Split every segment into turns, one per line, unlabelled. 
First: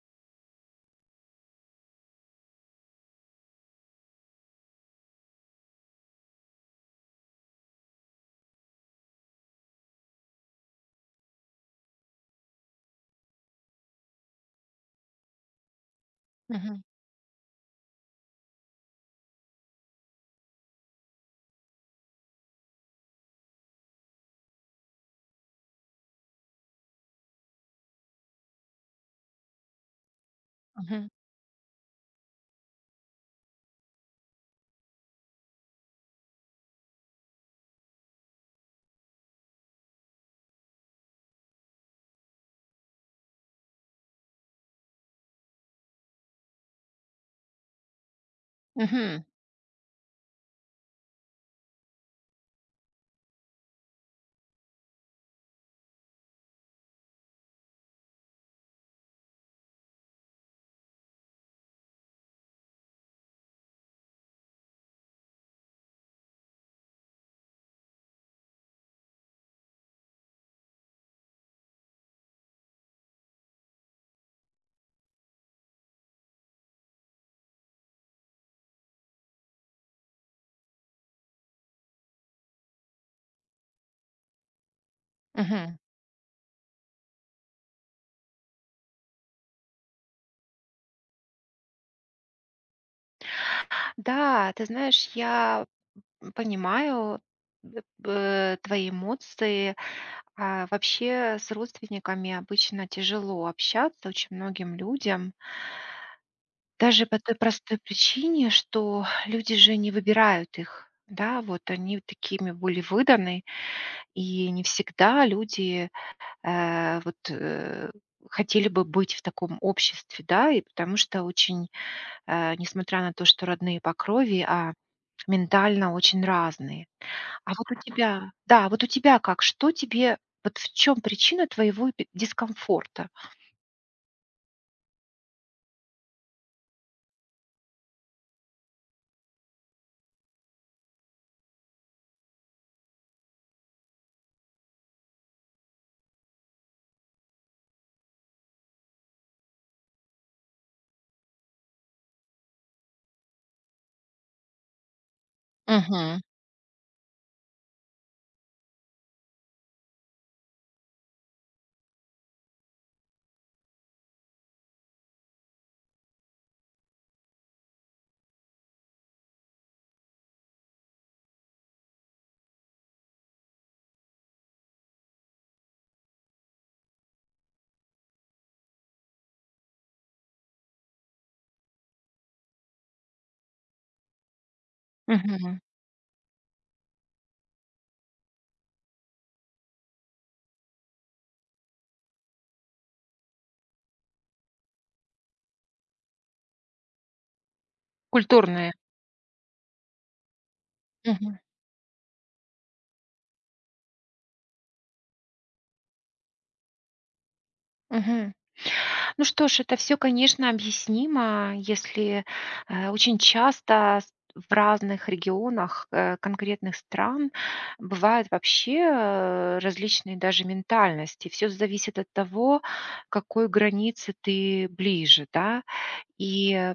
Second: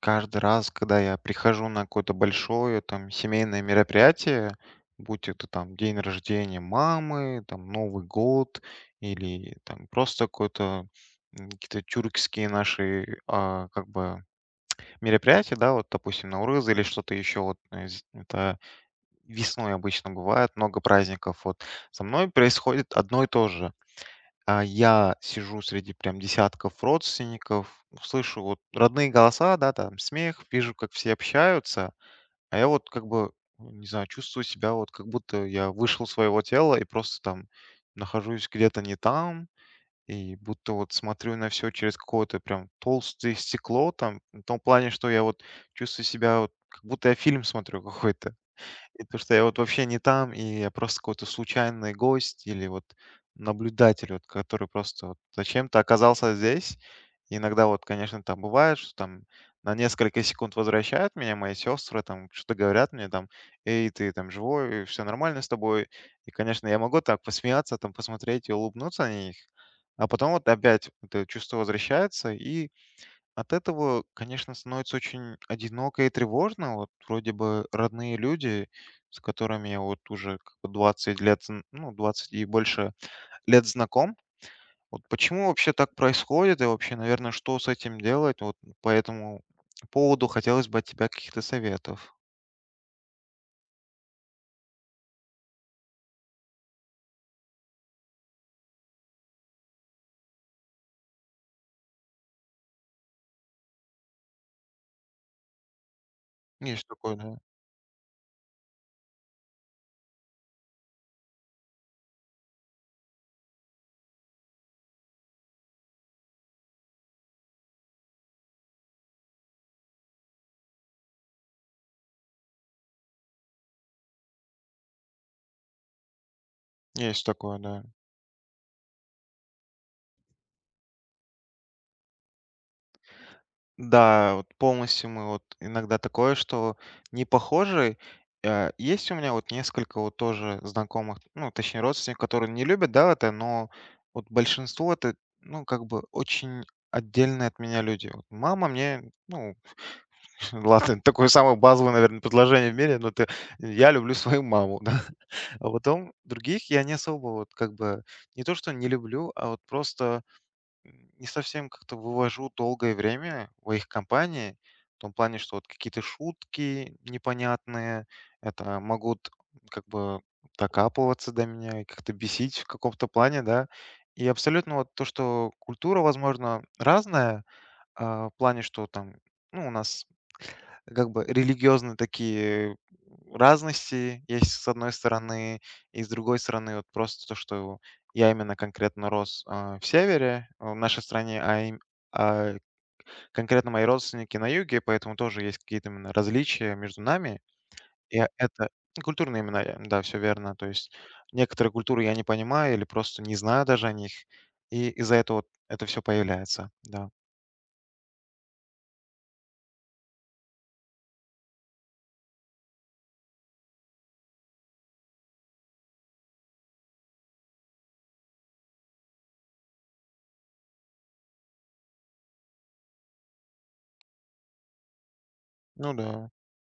Каждый раз, когда я прихожу на какое-то большое там семейное мероприятие, будь это там день рождения мамы, там Новый год или там просто какой-то какие-то тюркские наши как бы мероприятия, да, вот допустим Наурыз
Мгм,
или что-то еще вот это весной обычно бывает много праздников. Вот со мной происходит одно и то же. Я сижу среди прям десятков родственников, слышу вот родные голоса, да, там смех, вижу, как
мгм,
все общаются, а я вот как бы, ну, не знаю, чувствую себя вот как будто я вышел из своего тела и просто там нахожусь где-то не там, и будто вот смотрю на все через какое-то прям толстое стекло там, в том плане, что я вот чувствую себя вот как будто я фильм смотрю какой-то. И то,
мгм,
что я вот вообще не там, и я просто какой-то случайный гость или вот наблюдатель, вот, который просто вот зачем-то оказался здесь. Иногда вот, конечно, там бывает, что там на несколько секунд возвращают меня мои сестры, там что-то говорят мне, там, эй, ты там живой, все нормально с тобой. И, конечно, я могу так посмеяться, там посмотреть и улыбнуться на них. А потом вот опять это чувство возвращается, и от этого, конечно, становится очень одиноко и тревожно. Вот вроде бы родные люди, с которыми я вот уже как бы 20 лет, ну, 20 и больше лет знаком. Вот почему вообще
мгм.
так происходит и вообще, наверное, что с этим делать? Вот по этому поводу хотелось бы от тебя каких-то советов.
Да, ты знаешь, я понимаю твои эмоции. А вообще с родственниками обычно тяжело общаться очень многим людям,
Есть
даже
такое,
по той
да.
простой причине, что люди же не выбирают их. Да, вот они такими были выданы, и не всегда люди э, вот э, хотели бы быть в таком обществе, да, и потому что очень несмотря на то, что родные по крови, а ментально очень разные.
Есть
А
такое,
вот у
да.
тебя, да, вот у тебя как, что тебе, вот в чем причина твоего дискомфорта?
Да, вот полностью мы вот иногда такое, что не похожи. Есть у меня вот несколько вот тоже знакомых, ну, точнее, родственников, которые не любят, да, это, но вот большинство это, ну, как бы очень отдельные от меня люди. Вот мама мне, ну, ладно, такое самое базовое, наверное, предложение в мире, но ты, я люблю свою маму, да. А потом
Мгм.
других я не особо вот как бы, не то, что не люблю, а вот просто не совсем как-то вывожу долгое время в их компании, в том плане, что вот какие-то шутки непонятные, это могут как бы докапываться до меня и как-то бесить в каком-то плане, да. И абсолютно вот то, что культура, возможно, разная, в плане, что там, ну, у нас как бы религиозные такие разности есть с одной стороны,
Мгм.
и с другой стороны вот просто то, что я именно конкретно рос в севере, в нашей стране, а конкретно мои родственники на юге, поэтому тоже есть какие-то именно различия между нами. И это
Культурные.
ну, культурные имена, да, все верно. То есть
Мгм.
некоторые культуры я не понимаю или просто не знаю даже о них, и из-за этого вот это все появляется, да.
Мгм. Ну что ж, это все, конечно, объяснимо, если, очень часто с в разных регионах, конкретных стран бывают вообще, различные даже ментальности. Все зависит от того, к какой границе ты ближе, да.
Ну да,
И, э,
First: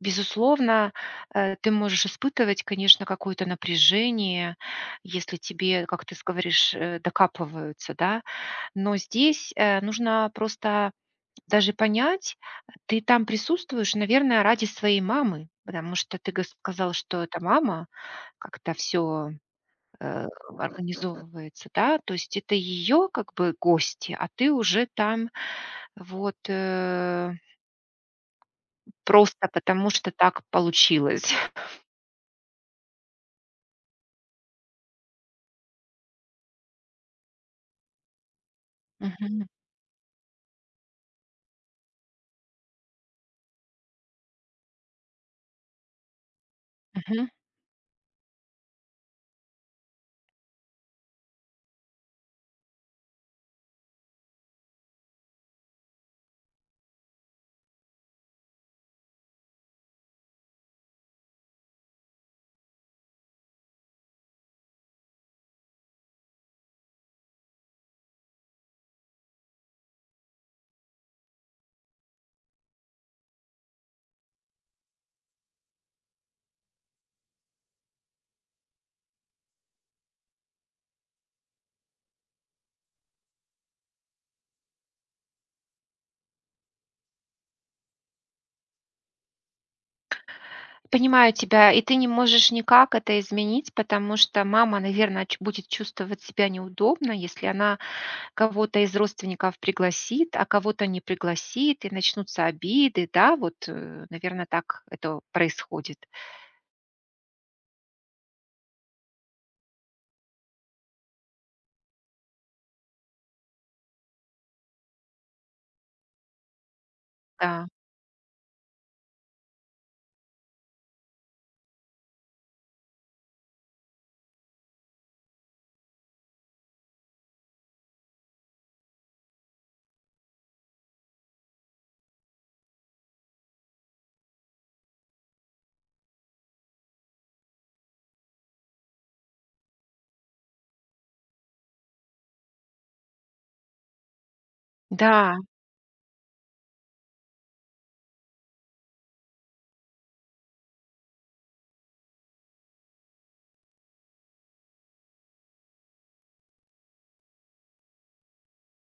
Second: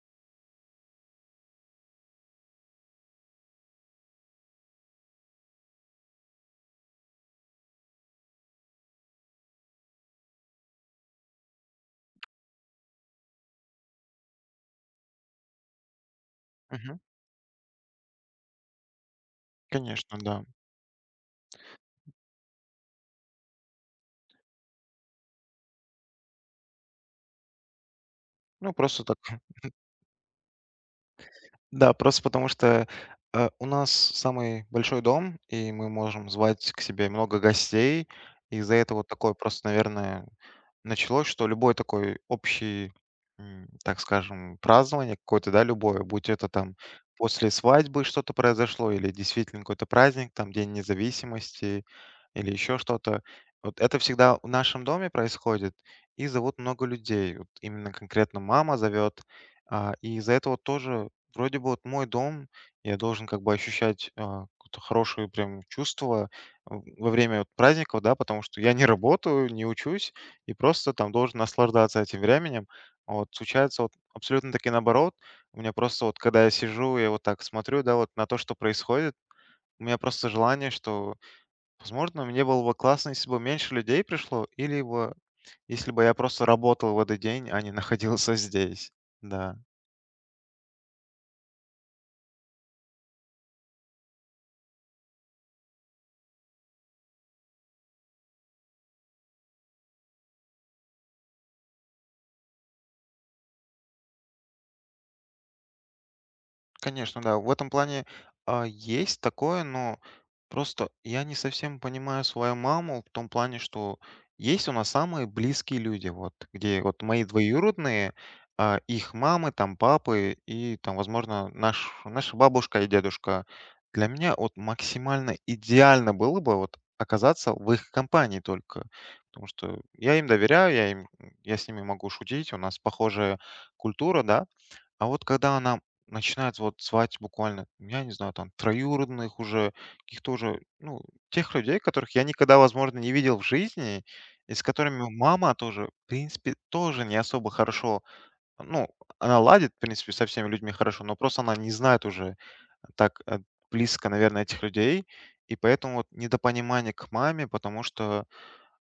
Безусловно, ты можешь испытывать, конечно, какое-то напряжение, если тебе, как ты говоришь, докапываются, да. Но здесь, нужно просто даже понять, ты там присутствуешь, наверное, ради своей мамы, потому что ты гос сказал,
мгм,
что эта мама как-то все
конечно, да.
организовывается, да. То есть это ее как бы гости, а ты уже там вот, э,
Ну просто так
просто потому, что так получилось.
да, просто потому что, у нас самый большой дом, и мы можем звать к себе много гостей. И из-за этого вот такое
Мгм,
просто, наверное, началось, что любой такой общий, так скажем, празднование какое-то, да, любое, будь это там
мгм.
после свадьбы что-то произошло или действительно какой-то праздник, там День независимости или еще что-то. Вот это всегда в нашем доме происходит, и зовут много людей. Вот именно конкретно мама зовет, и из-за этого тоже вроде бы вот мой дом, я должен как бы ощущать какое-то хорошее прям чувство во время вот праздников, да, потому что я не работаю, не учусь, и просто там должен наслаждаться этим временем. А вот случается вот абсолютно таки наоборот. У меня просто вот, когда я сижу, я вот так смотрю, да, вот на то, что происходит, у меня просто желание, что, возможно, мне было бы классно, если бы меньше людей пришло, или бы, если бы я просто работал в этот день, а не находился здесь. Да.
Понимаю тебя, и ты не можешь никак это изменить, потому что мама, наверное, будет чувствовать себя неудобно, если она кого-то из родственников пригласит, а кого-то не пригласит, и начнутся обиды, да, вот, наверное, так это происходит.
Конечно, да. В этом плане есть такое, но просто я не совсем понимаю свою маму в том плане, что есть у нас самые близкие люди, вот, где вот мои
Да,
двоюродные, их мамы, там, папы и, там, возможно, наша бабушка и дедушка. Для меня вот максимально идеально было бы вот оказаться в их компании только, потому что я им доверяю, я с ними могу шутить, у нас похожая культура, да, а вот когда она начинает вот звать буквально, я не знаю, там, троюродных уже, каких-то уже, ну, тех людей, которых я никогда, возможно, не видел в жизни, и с которыми
да,
мама тоже, в принципе, тоже не особо хорошо, ну, она ладит, в принципе, со всеми людьми хорошо, но просто она не знает уже так близко, наверное, этих людей, и поэтому вот недопонимание к маме, потому что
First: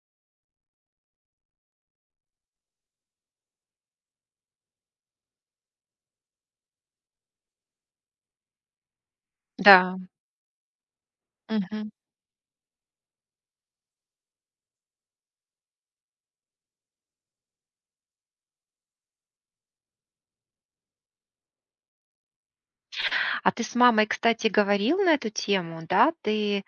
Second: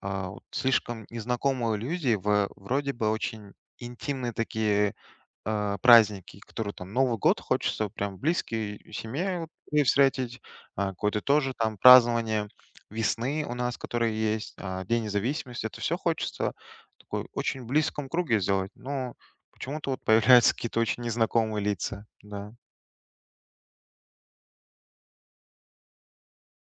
вот слишком незнакомые люди в вроде бы очень интимные такие праздники, которые там Новый год хочется прям близкие семье вот и
да,
встретить, какое-то тоже там
мгм.
празднование весны у нас, которые есть, День независимости. Это все хочется в такой очень близком круге сделать, но почему-то вот появляются какие-то очень незнакомые лица. Да.
А ты с мамой, кстати, говорил на эту тему, да? Ты,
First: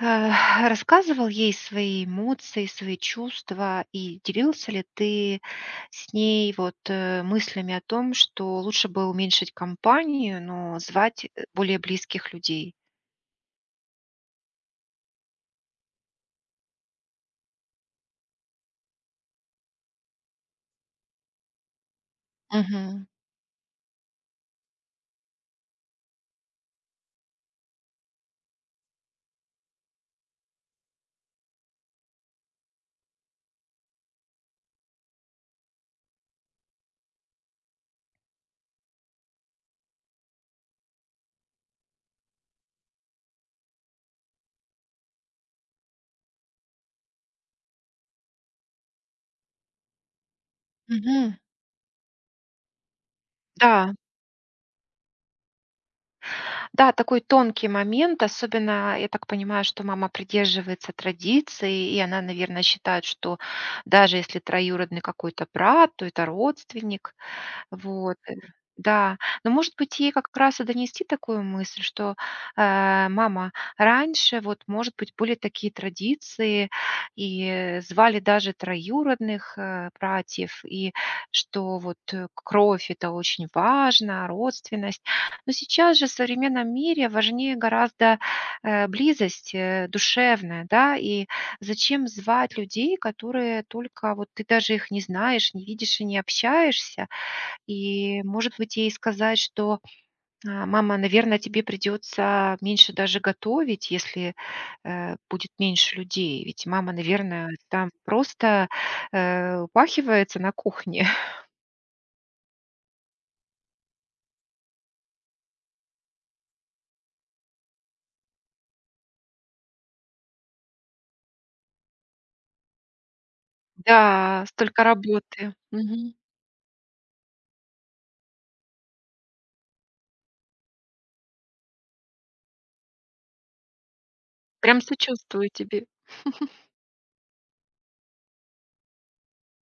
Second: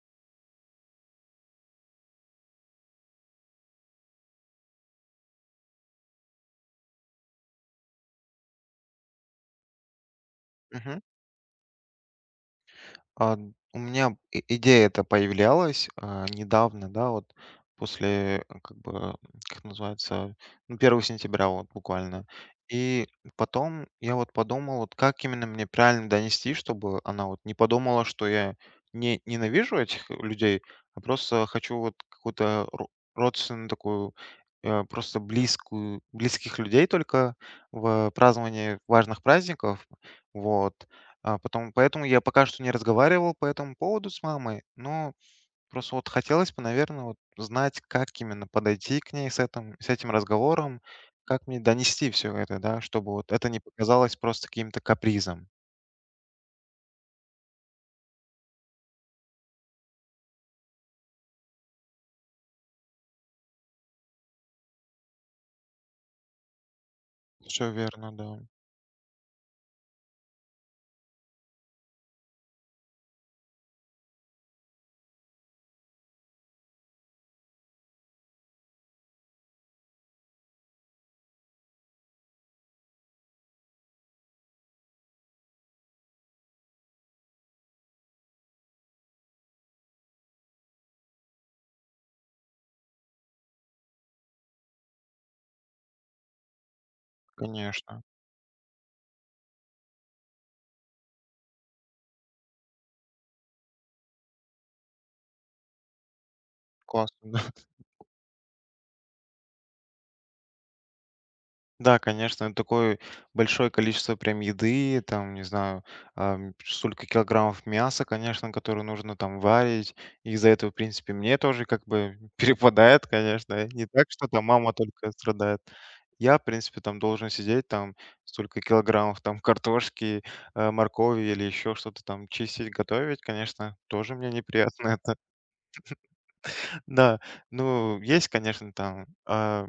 э, рассказывал ей свои эмоции, свои чувства, и делился ли ты с ней вот, мыслями о том, что лучше бы уменьшить компанию, но
Мгм.
звать, более близких людей?
А, у меня и идея эта появлялась, недавно, да, вот после, как бы, как называется, ну, 1 сентября вот буквально.
Мгм,
И потом я вот подумал, вот как именно мне правильно донести, чтобы она вот не подумала, что я не ненавижу этих людей, а просто хочу вот какую-то ро родственную такую, просто близкую близких людей только в праздновании важных праздников. Вот. А потом, поэтому я пока что не разговаривал по этому поводу с мамой, но просто вот хотелось бы, наверное, вот знать, как именно подойти к ней с этим разговором,
мгм.
как мне донести все это, да, чтобы вот это не
Да.
показалось просто каким-то капризом.
Да, такой тонкий момент, особенно, я так понимаю, что мама придерживается традиции, и она, наверное, считает, что даже если троюродный какой-то брат, то это родственник.
Все верно,
Вот, э,
да,
да. Но, может быть, ей как раз и донести такую мысль, что, мама, раньше вот, может быть, были такие традиции, и звали даже троюродных, братьев, и что вот, кровь- это очень важно, родственность. Но сейчас же в современном мире важнее гораздо, близость, душевная, да, и зачем звать людей, которые только вот ты даже их не знаешь, не видишь и не общаешься.
конечно.
И, может быть, ей сказать, что: "А, мама, наверное, тебе придется меньше даже готовить, если, будет меньше людей. Ведь мама,
Классно, да.
наверное, там просто, упахивается на кухне".
Да, конечно, это такое большое количество прям еды, там, не знаю, столько килограммов мяса, конечно, которое нужно там варить. И из-за этого, в принципе, мне тоже как бы перепадает, конечно. Не так, что там
Да,
мама
столько
только
работы.
страдает.
Мгм.
Я, в принципе, там должен сидеть, там столько килограммов там картошки, моркови или еще что-то там чистить, готовить, конечно, тоже мне
Прям
неприятно это.
сочувствую тебе.
Да, ну, есть, конечно, там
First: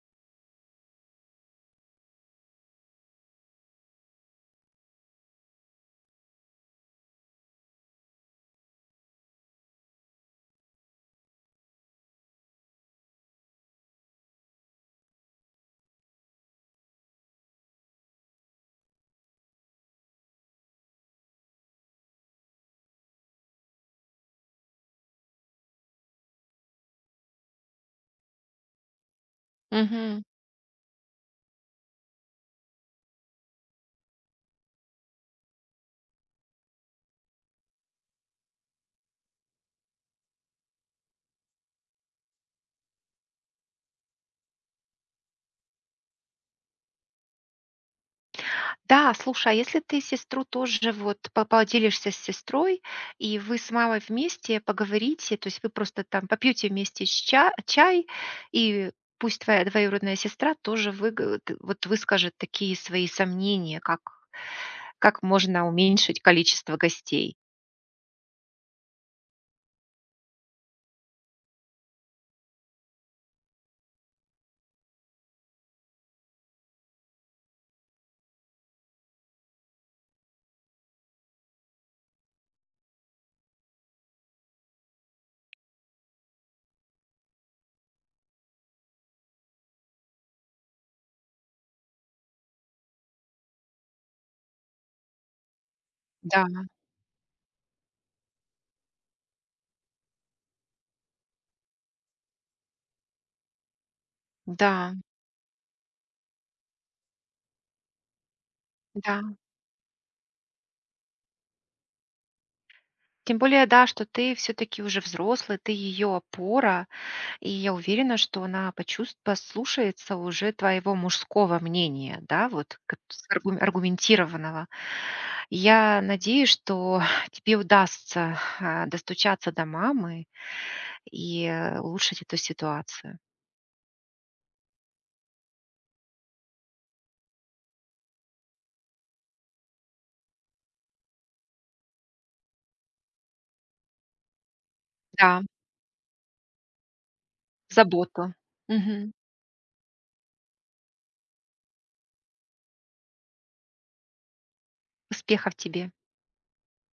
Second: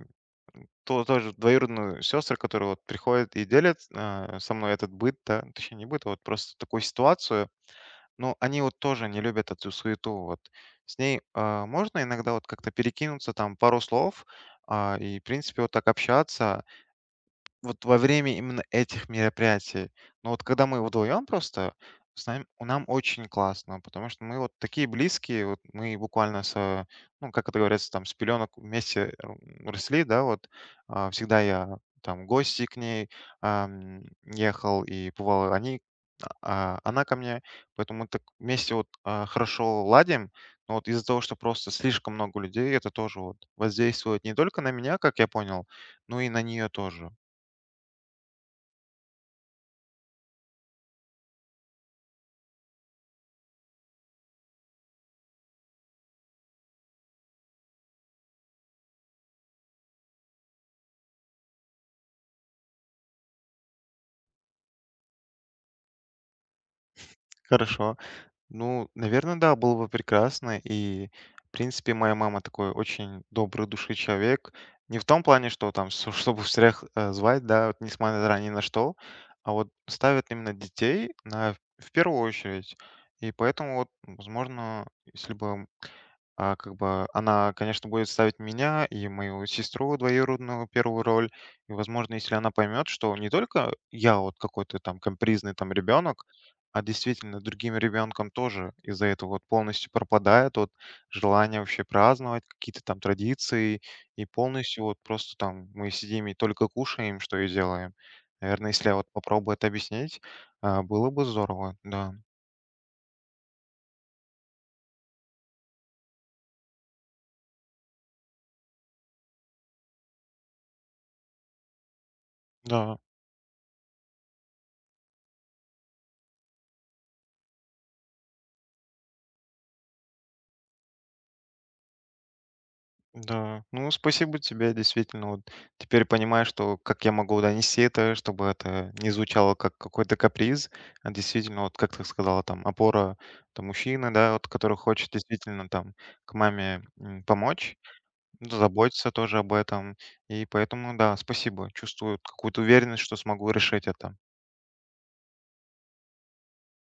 ту тоже двоюродную сестру, которая вот приходит и делит, со мной этот быт, да, точнее не быт, а вот просто такую ситуацию. Но они вот тоже не любят эту суету. Вот с ней можно иногда вот как-то перекинуться там пару слов и, в принципе, вот так общаться. Вот во время именно этих мероприятий. Но вот когда мы вдвоем просто, с нами, у нам очень классно, потому что мы вот такие близкие, вот мы буквально с, ну, как это говорится, там, с пеленок вместе росли, да,
Мгм.
вот всегда я там в гости к ней ехал, и бывало, они, она ко мне, поэтому мы так вместе вот хорошо ладим, но вот из-за того, что просто слишком много людей, это тоже вот воздействует не только на меня, как я понял, но и на нее тоже.
Да, слушай, а если ты сестру тоже вот по поделишься с сестрой, и вы с мамой вместе поговорите, то есть вы просто там попьете вместе чай, и пусть твоя двоюродная сестра тоже вот выскажет такие свои сомнения, как можно уменьшить количество гостей.
Хорошо. Ну, наверное, да, было бы прекрасно. И, в принципе, моя мама такой очень добрый души человек. Не в том плане, что там, чтобы всех звать, да, вот, несмотря ни на что, а вот ставят именно детей на, в первую очередь. И поэтому, вот, возможно, если бы как бы она, конечно, будет ставить меня и мою сестру двоюродную первую роль. И, возможно, если она поймет, что не только я вот какой-то там компризный там ребенок,
Да,
а действительно, другим ребенком тоже из-за этого вот полностью пропадает вот желание вообще праздновать какие-то там традиции, и полностью
да,
вот просто там мы сидим и только кушаем, что и делаем. Наверное, если я вот
да.
попробую это объяснить, было бы здорово, да.
Тем более, да, что ты все-таки уже взрослый, ты ее опора, и я уверена, что она почувс послушается уже твоего мужского мнения, да, вот к
Да.
с аргу аргументированного. Я надеюсь, что тебе удастся, достучаться до мамы и улучшить эту ситуацию.
Да, ну спасибо тебе, действительно, вот теперь понимаю, что как я могу донести это, чтобы это не звучало как какой-то каприз, а действительно, вот как ты сказала, там, опора, там, мужчина, да, вот, который хочет
Да,
действительно, там, к маме помочь,
заботу.
ну, заботиться
Мгм.
тоже об этом, и поэтому, да, спасибо, чувствую какую-то уверенность, что смогу решить это.
Успехов тебе.